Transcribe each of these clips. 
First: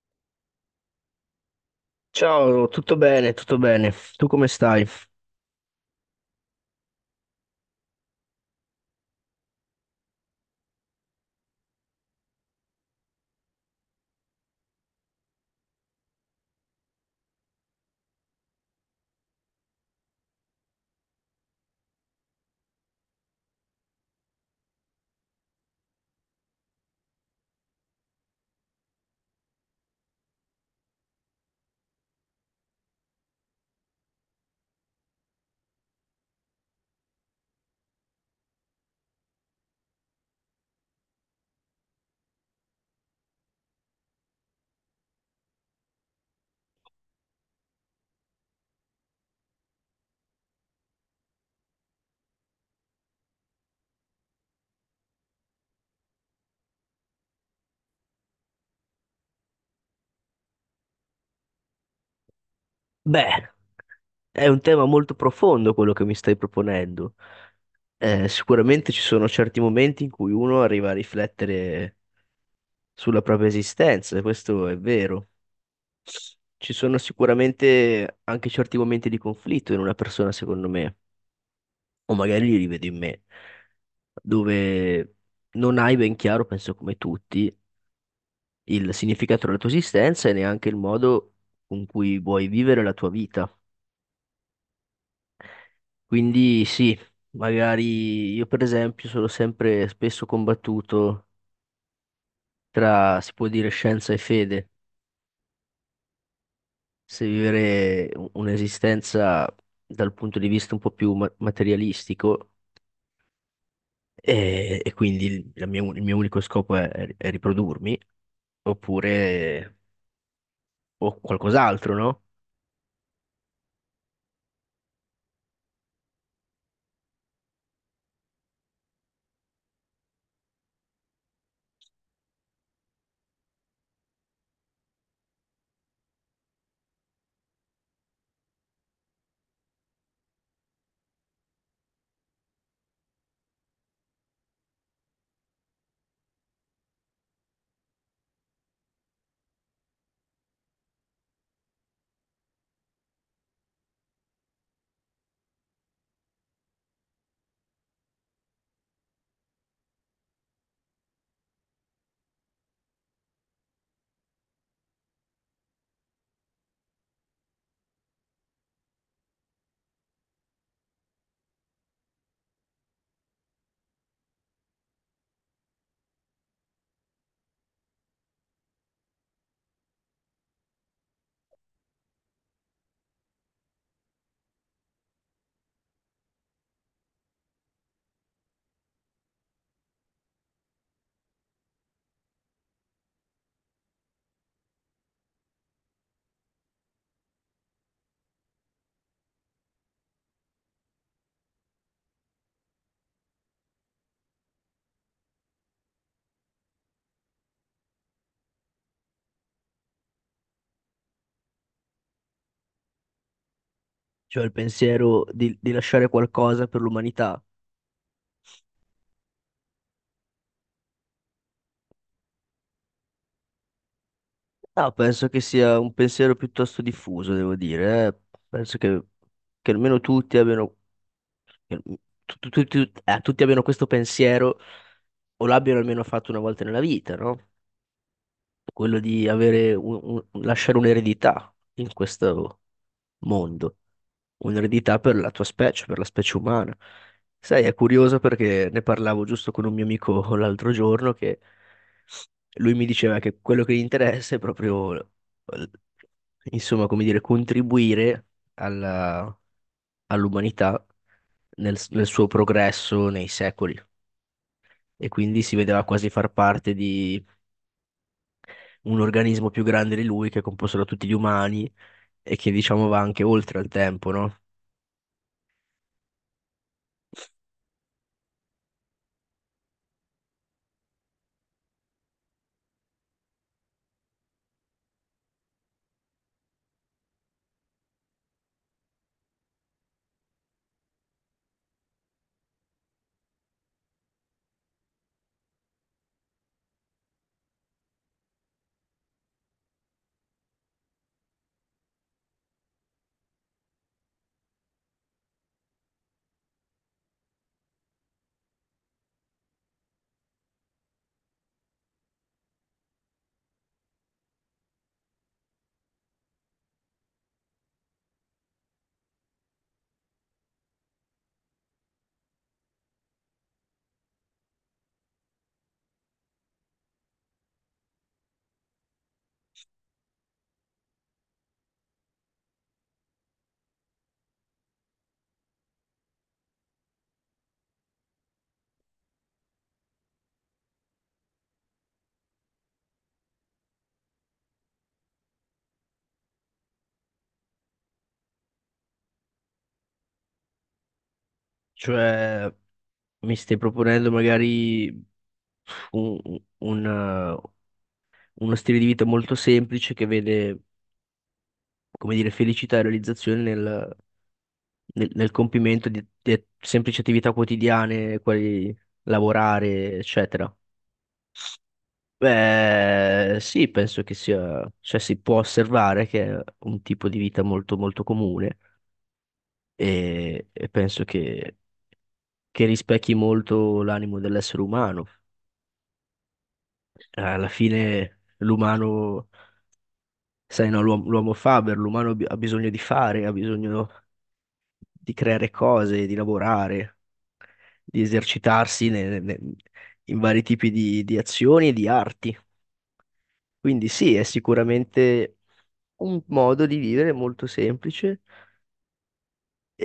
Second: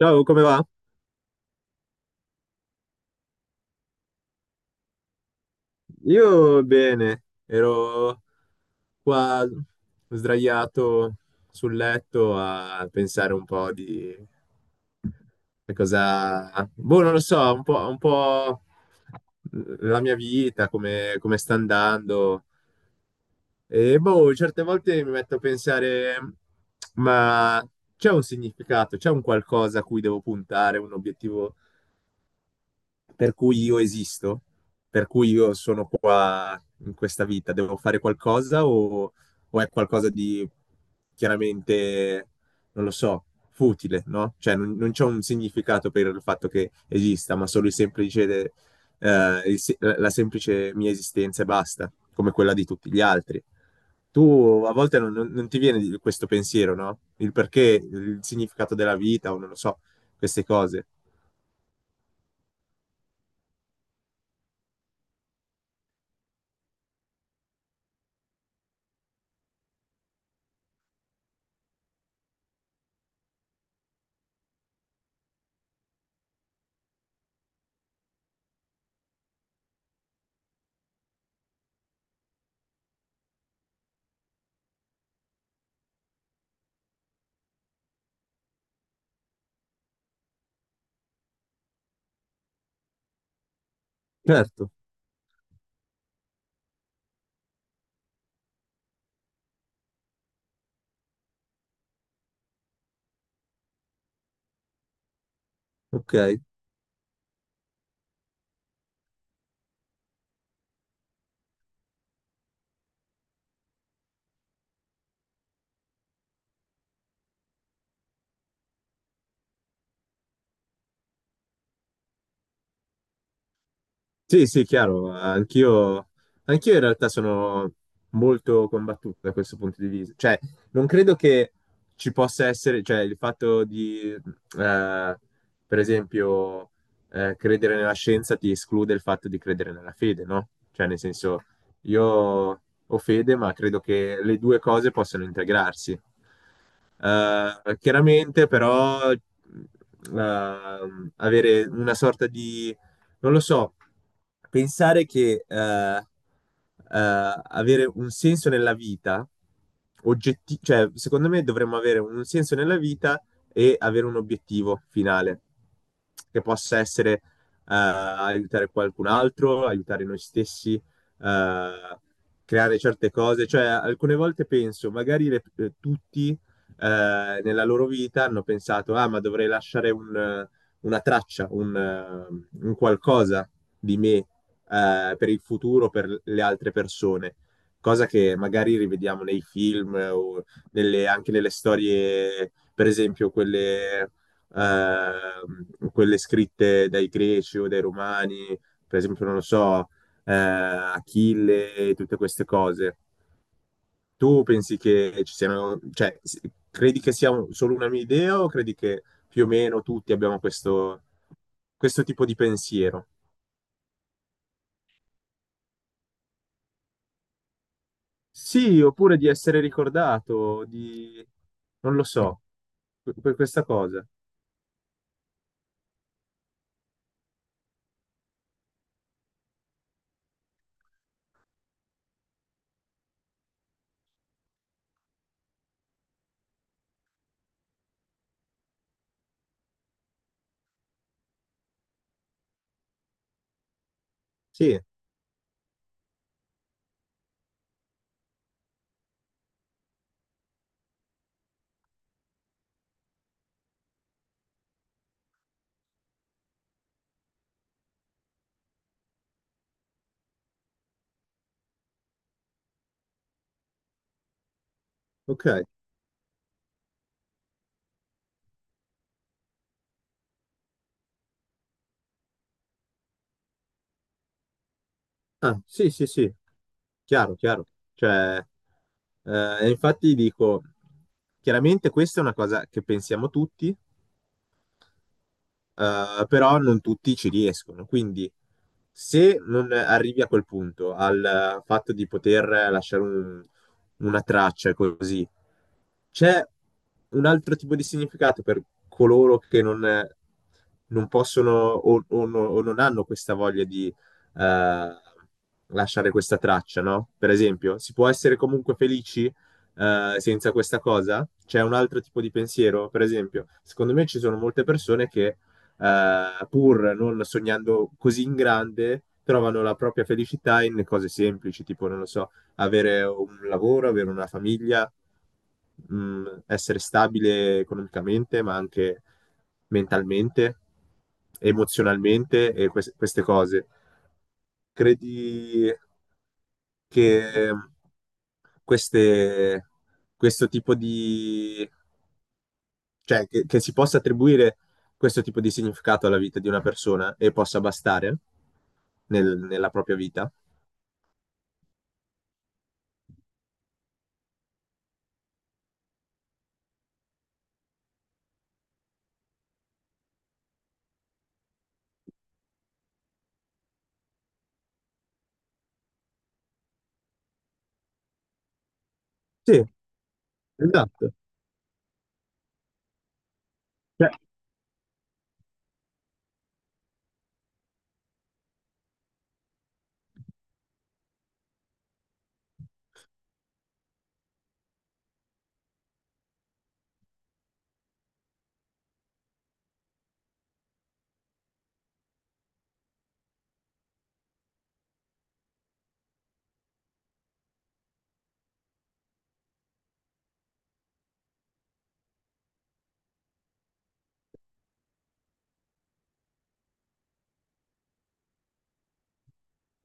Ciao, come va? Ciao, tutto bene, tutto bene. Tu come stai? Io bene, ero qua sdraiato sul letto a pensare un po' di cosa... Boh, non lo so, un po' la mia vita, come, come sta andando. E boh, certe volte mi metto a pensare, ma c'è un significato, c'è un qualcosa a cui devo puntare, un obiettivo per cui io esisto, per cui io sono qua in questa vita, devo fare qualcosa o è qualcosa di chiaramente, non lo so, futile, no? Cioè non c'è un significato per il fatto che esista, ma solo il semplice, il se- la semplice mia esistenza e basta, come quella di tutti gli altri. Tu a volte non ti viene questo pensiero, no? Il perché, il significato della vita o non lo so, queste cose. Beh, è un tema molto profondo quello che mi stai proponendo. Sicuramente ci sono certi momenti in cui uno arriva a riflettere sulla propria esistenza, e questo è vero. Ci sono sicuramente anche certi momenti di conflitto in una persona, secondo me, o magari li rivedo in me, dove non hai ben chiaro, penso come tutti, il significato della tua esistenza e neanche il modo con cui vuoi vivere la tua vita. Certo, Quindi sì, magari io per esempio sono sempre spesso combattuto tra, si può dire, scienza e fede, ok. se vivere un'esistenza dal punto di vista un po' più materialistico e quindi la mia il mio unico scopo è riprodurmi, oppure o qualcos'altro, no? Sì, sì, chiaro, anch'io in realtà sono molto combattuto da questo punto di vista. Cioè, non credo che ci possa essere, cioè, il fatto di, per esempio, credere nella scienza ti esclude il fatto di credere nella fede, no? Cioè, nel senso, io ho fede, ma credo che le due cose possano integrarsi. Chiaramente, però, avere una sorta di non lo so, pensare che avere un senso nella vita, cioè, secondo me dovremmo avere un senso nella vita e avere un obiettivo finale, che possa essere aiutare qualcun altro, aiutare noi stessi, creare certe cose. Cioè, alcune volte penso, magari tutti nella loro vita hanno pensato, ah, ma dovrei lasciare un una traccia, un qualcosa di me per il futuro, per le altre persone, cosa che magari rivediamo nei film o nelle, anche nelle storie, per esempio quelle, quelle scritte dai greci o dai romani, per esempio, non lo so, Achille e tutte queste cose. Tu pensi che ci siano, cioè, credi che sia solo una mia idea o credi che più o meno tutti abbiamo questo, questo tipo di pensiero? Cioè il pensiero di lasciare qualcosa per l'umanità. Sì, oppure di essere ricordato, di... non lo so, per questa cosa. No, penso che sia un pensiero piuttosto diffuso, devo dire, eh. Penso che almeno tutti abbiano che tutti abbiano questo pensiero o l'abbiano almeno fatto una volta nella vita, no? Quello di avere lasciare un'eredità in questo mondo, Sì, un'eredità per la tua specie, per la specie umana. Sai, è curioso perché ne parlavo giusto con un mio amico l'altro giorno che lui mi diceva che quello che gli interessa è proprio, insomma, come dire, contribuire alla- all'umanità nel suo progresso nei secoli. E quindi si ok. vedeva quasi far parte di un organismo più grande di lui che è composto da tutti gli umani e che diciamo va anche oltre al tempo, no? Ah, sì, sì, sì, chiaro, chiaro. Cioè, infatti dico, chiaramente questa è una cosa che pensiamo tutti, però non tutti ci riescono. Quindi se non arrivi a quel punto, al fatto di poter lasciare una traccia e così, c'è un altro tipo di significato per coloro che non, non possono o, o non hanno questa voglia di eh, lasciare questa traccia, no? Per esempio, si può essere comunque felici senza questa cosa? C'è un altro tipo di pensiero? Per esempio, secondo me ci sono molte persone che pur non sognando così in grande, trovano la propria felicità in cose semplici, tipo, non lo so, avere un lavoro, avere una famiglia, essere stabile economicamente, ma anche mentalmente, emozionalmente e queste cose. Credi che queste- questo tipo di cioè, che si possa attribuire questo tipo di significato alla vita di una persona e possa bastare nella propria vita? Cioè, mi stai proponendo magari un- un, eh, uno stile di vita molto semplice che vede, come dire, felicità e realizzazione nel compimento di semplici attività quotidiane, quali Sì, lavorare, eccetera. esatto. Beh, sì, penso Cioè, che sia, cioè si può osservare che è un tipo di vita molto molto comune e penso che rispecchi molto l'animo dell'essere umano. Alla fine l'umano, sai, no, l'uomo faber, l'umano ha bisogno di fare, ha bisogno di creare cose, di lavorare, di esercitarsi in vari tipi di azioni e di arti. Quindi sì, è sicuramente un modo di vivere molto semplice,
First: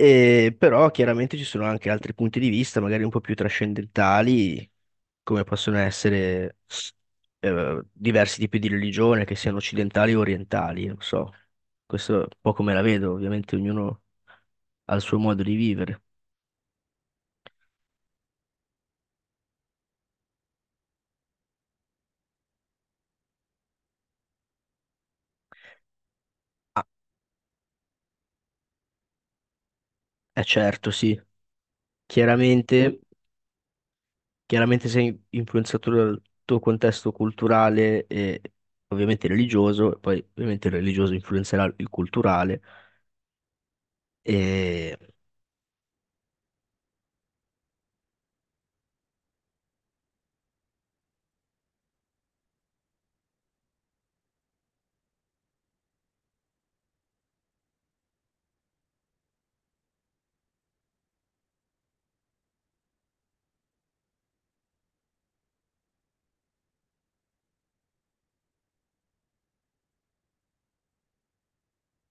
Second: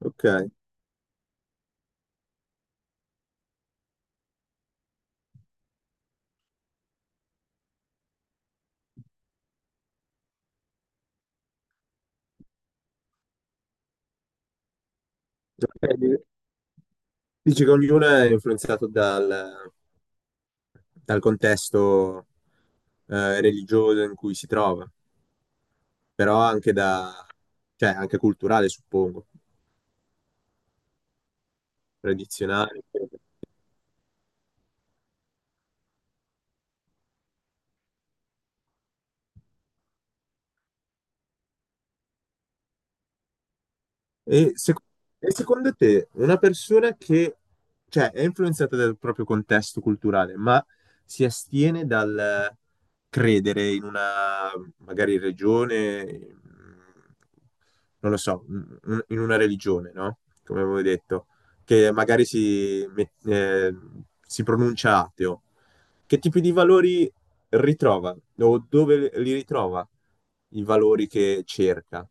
ok. però chiaramente ci sono anche altri punti di vista, magari un po' più trascendentali, come possono essere diversi tipi di religione, che siano occidentali o orientali, non so. Questo è un po' come la vedo, ovviamente ognuno ha il suo modo di Ok, vivere. Dici che ognuno è influenzato dal, dal contesto religioso in cui si trova, però anche Ah, da, cioè, anche culturale, suppongo, eh certo, sì. tradizionale. Chiaramente Chiaramente sei influenzato dal tuo contesto culturale e ovviamente religioso, e poi ovviamente il religioso influenzerà il culturale. E, sec- E e secondo te, una persona che, cioè, è influenzata dal proprio contesto culturale, ma si astiene dal credere in una, magari, religione, mh, non lo so, in una religione, no? Come avevo detto, che magari si, si pronuncia ateo, che tipi di valori ritrova o dove li ritrova i valori che cerca?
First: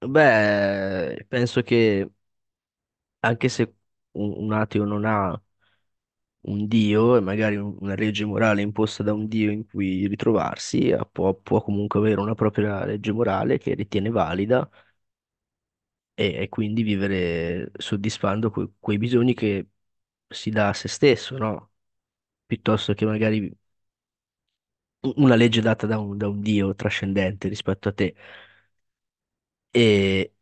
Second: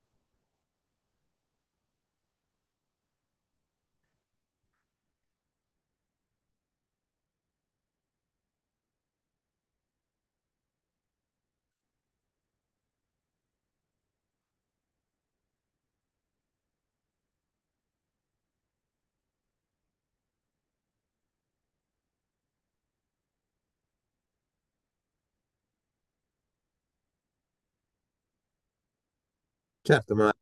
beh, penso che anche se un ateo non ha un dio e magari una legge morale imposta da un dio in cui ritrovarsi, può, può comunque avere una propria legge morale che ritiene valida e quindi vivere soddisfando quei bisogni che si dà a se stesso, no? Piuttosto che magari una legge data da da un Dio trascendente rispetto a te. Certo, E ma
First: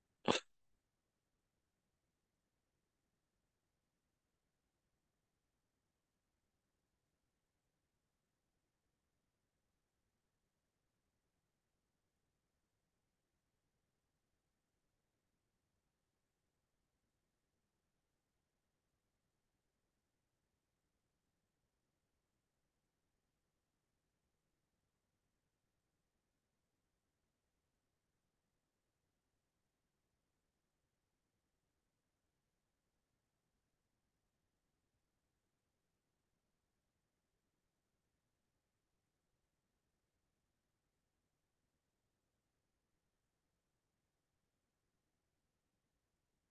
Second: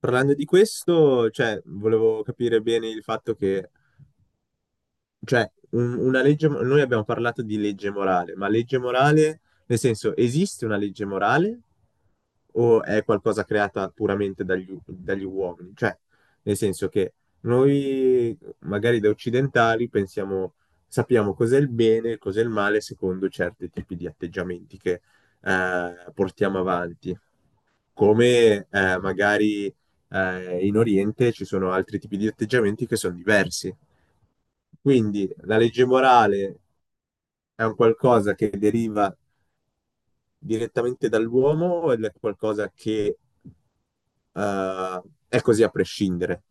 parlando di questo, cioè, volevo capire bene il fatto che, cioè, una legge, noi abbiamo parlato di legge morale, ma legge morale, nel senso, esiste una legge morale o è qualcosa creata puramente dagli, dagli uomini? Cioè, nel senso che noi, magari da occidentali, pensiamo, sappiamo cos'è il bene e cos'è il male secondo certi tipi di atteggiamenti che portiamo avanti come magari in Oriente ci sono altri tipi di atteggiamenti che sono diversi. Quindi la legge morale è un qualcosa che deriva direttamente dall'uomo o è qualcosa che eh, è così a prescindere?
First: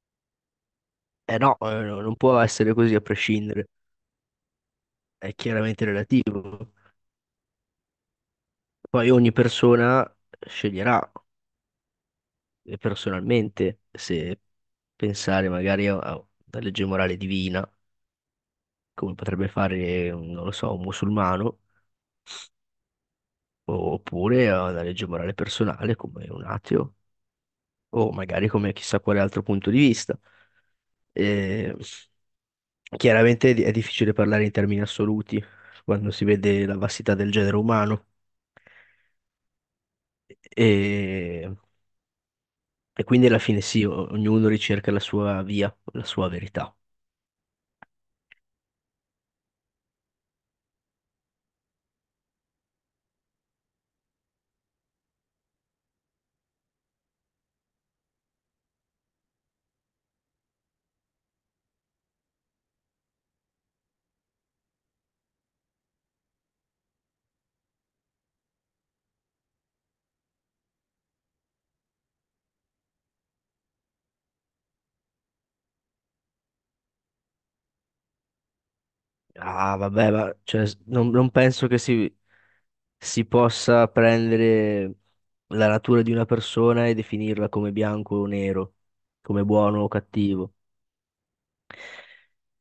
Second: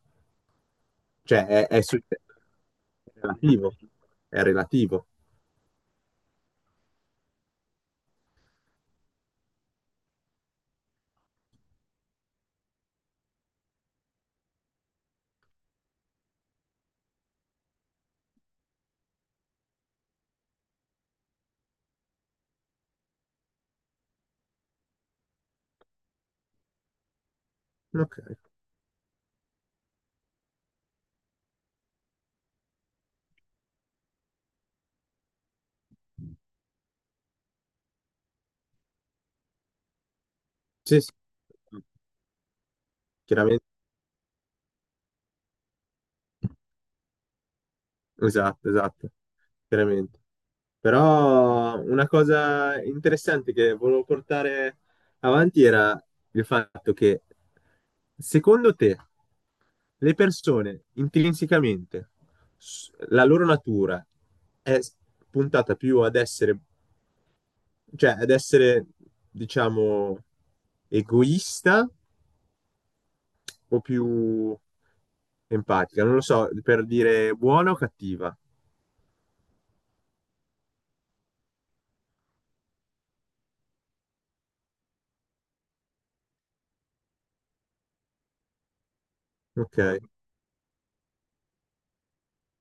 Cioè no, non è può essere così a prescindere, relativo, è relativo. è chiaramente relativo. Poi ogni persona sceglierà personalmente se pensare magari a una legge morale divina, come potrebbe fare, non lo so, un musulmano, oppure a una legge morale personale come un ateo, o Ok. magari come chissà quale altro punto di vista. E chiaramente è difficile parlare in termini assoluti quando si vede la vastità del genere umano. Sì, sì. E, e quindi alla fine Chiaramente. sì, ognuno ricerca la sua via, la sua verità. Esatto, esatto, veramente. Però una cosa interessante che volevo portare avanti era il fatto che secondo te le persone intrinsecamente, la loro natura è puntata più ad essere, cioè ad essere, diciamo, egoista o più empatica? Non lo so, per dire buona o cattiva. Ah, vabbè, ma cioè, non penso che si possa prendere la natura di una persona e definirla come bianco o nero, come Ok, buono o cattivo.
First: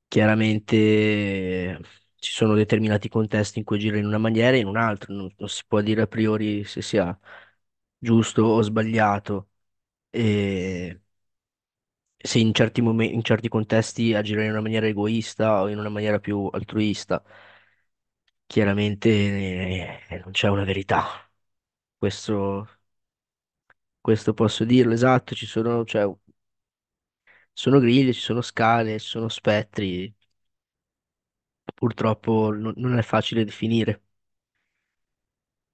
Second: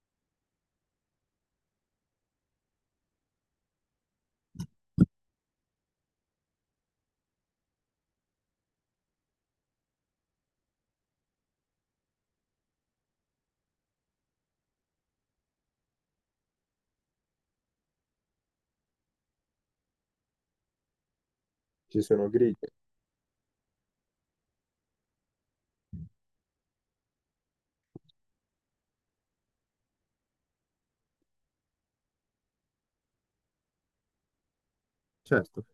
Chiaramente ci sono determinati contesti in cui agire in una maniera e in un'altra, non, non si può dire a priori se sia giusto o sbagliato. E se in certi momenti, in certi contesti agire in una maniera egoista o in una maniera più altruista, chiaramente non c'è una verità. ci sono Questo, griglie. questo posso dirlo, esatto, ci sono, cioè, sono griglie, ci sono scale, ci sono spettri, purtroppo non è facile definire. Certo.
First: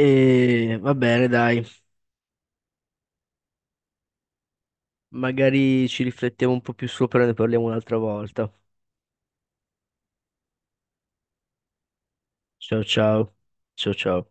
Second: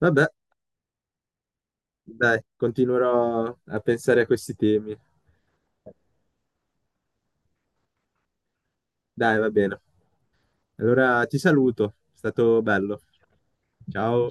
Vabbè, va bene, dai, dai, continuerò a pensare a questi temi. magari ci riflettiamo un po' più sopra e ne parliamo un'altra volta. Dai, va bene. Allora ti saluto, è stato Ciao bello. ciao. Ciao ciao. Ciao.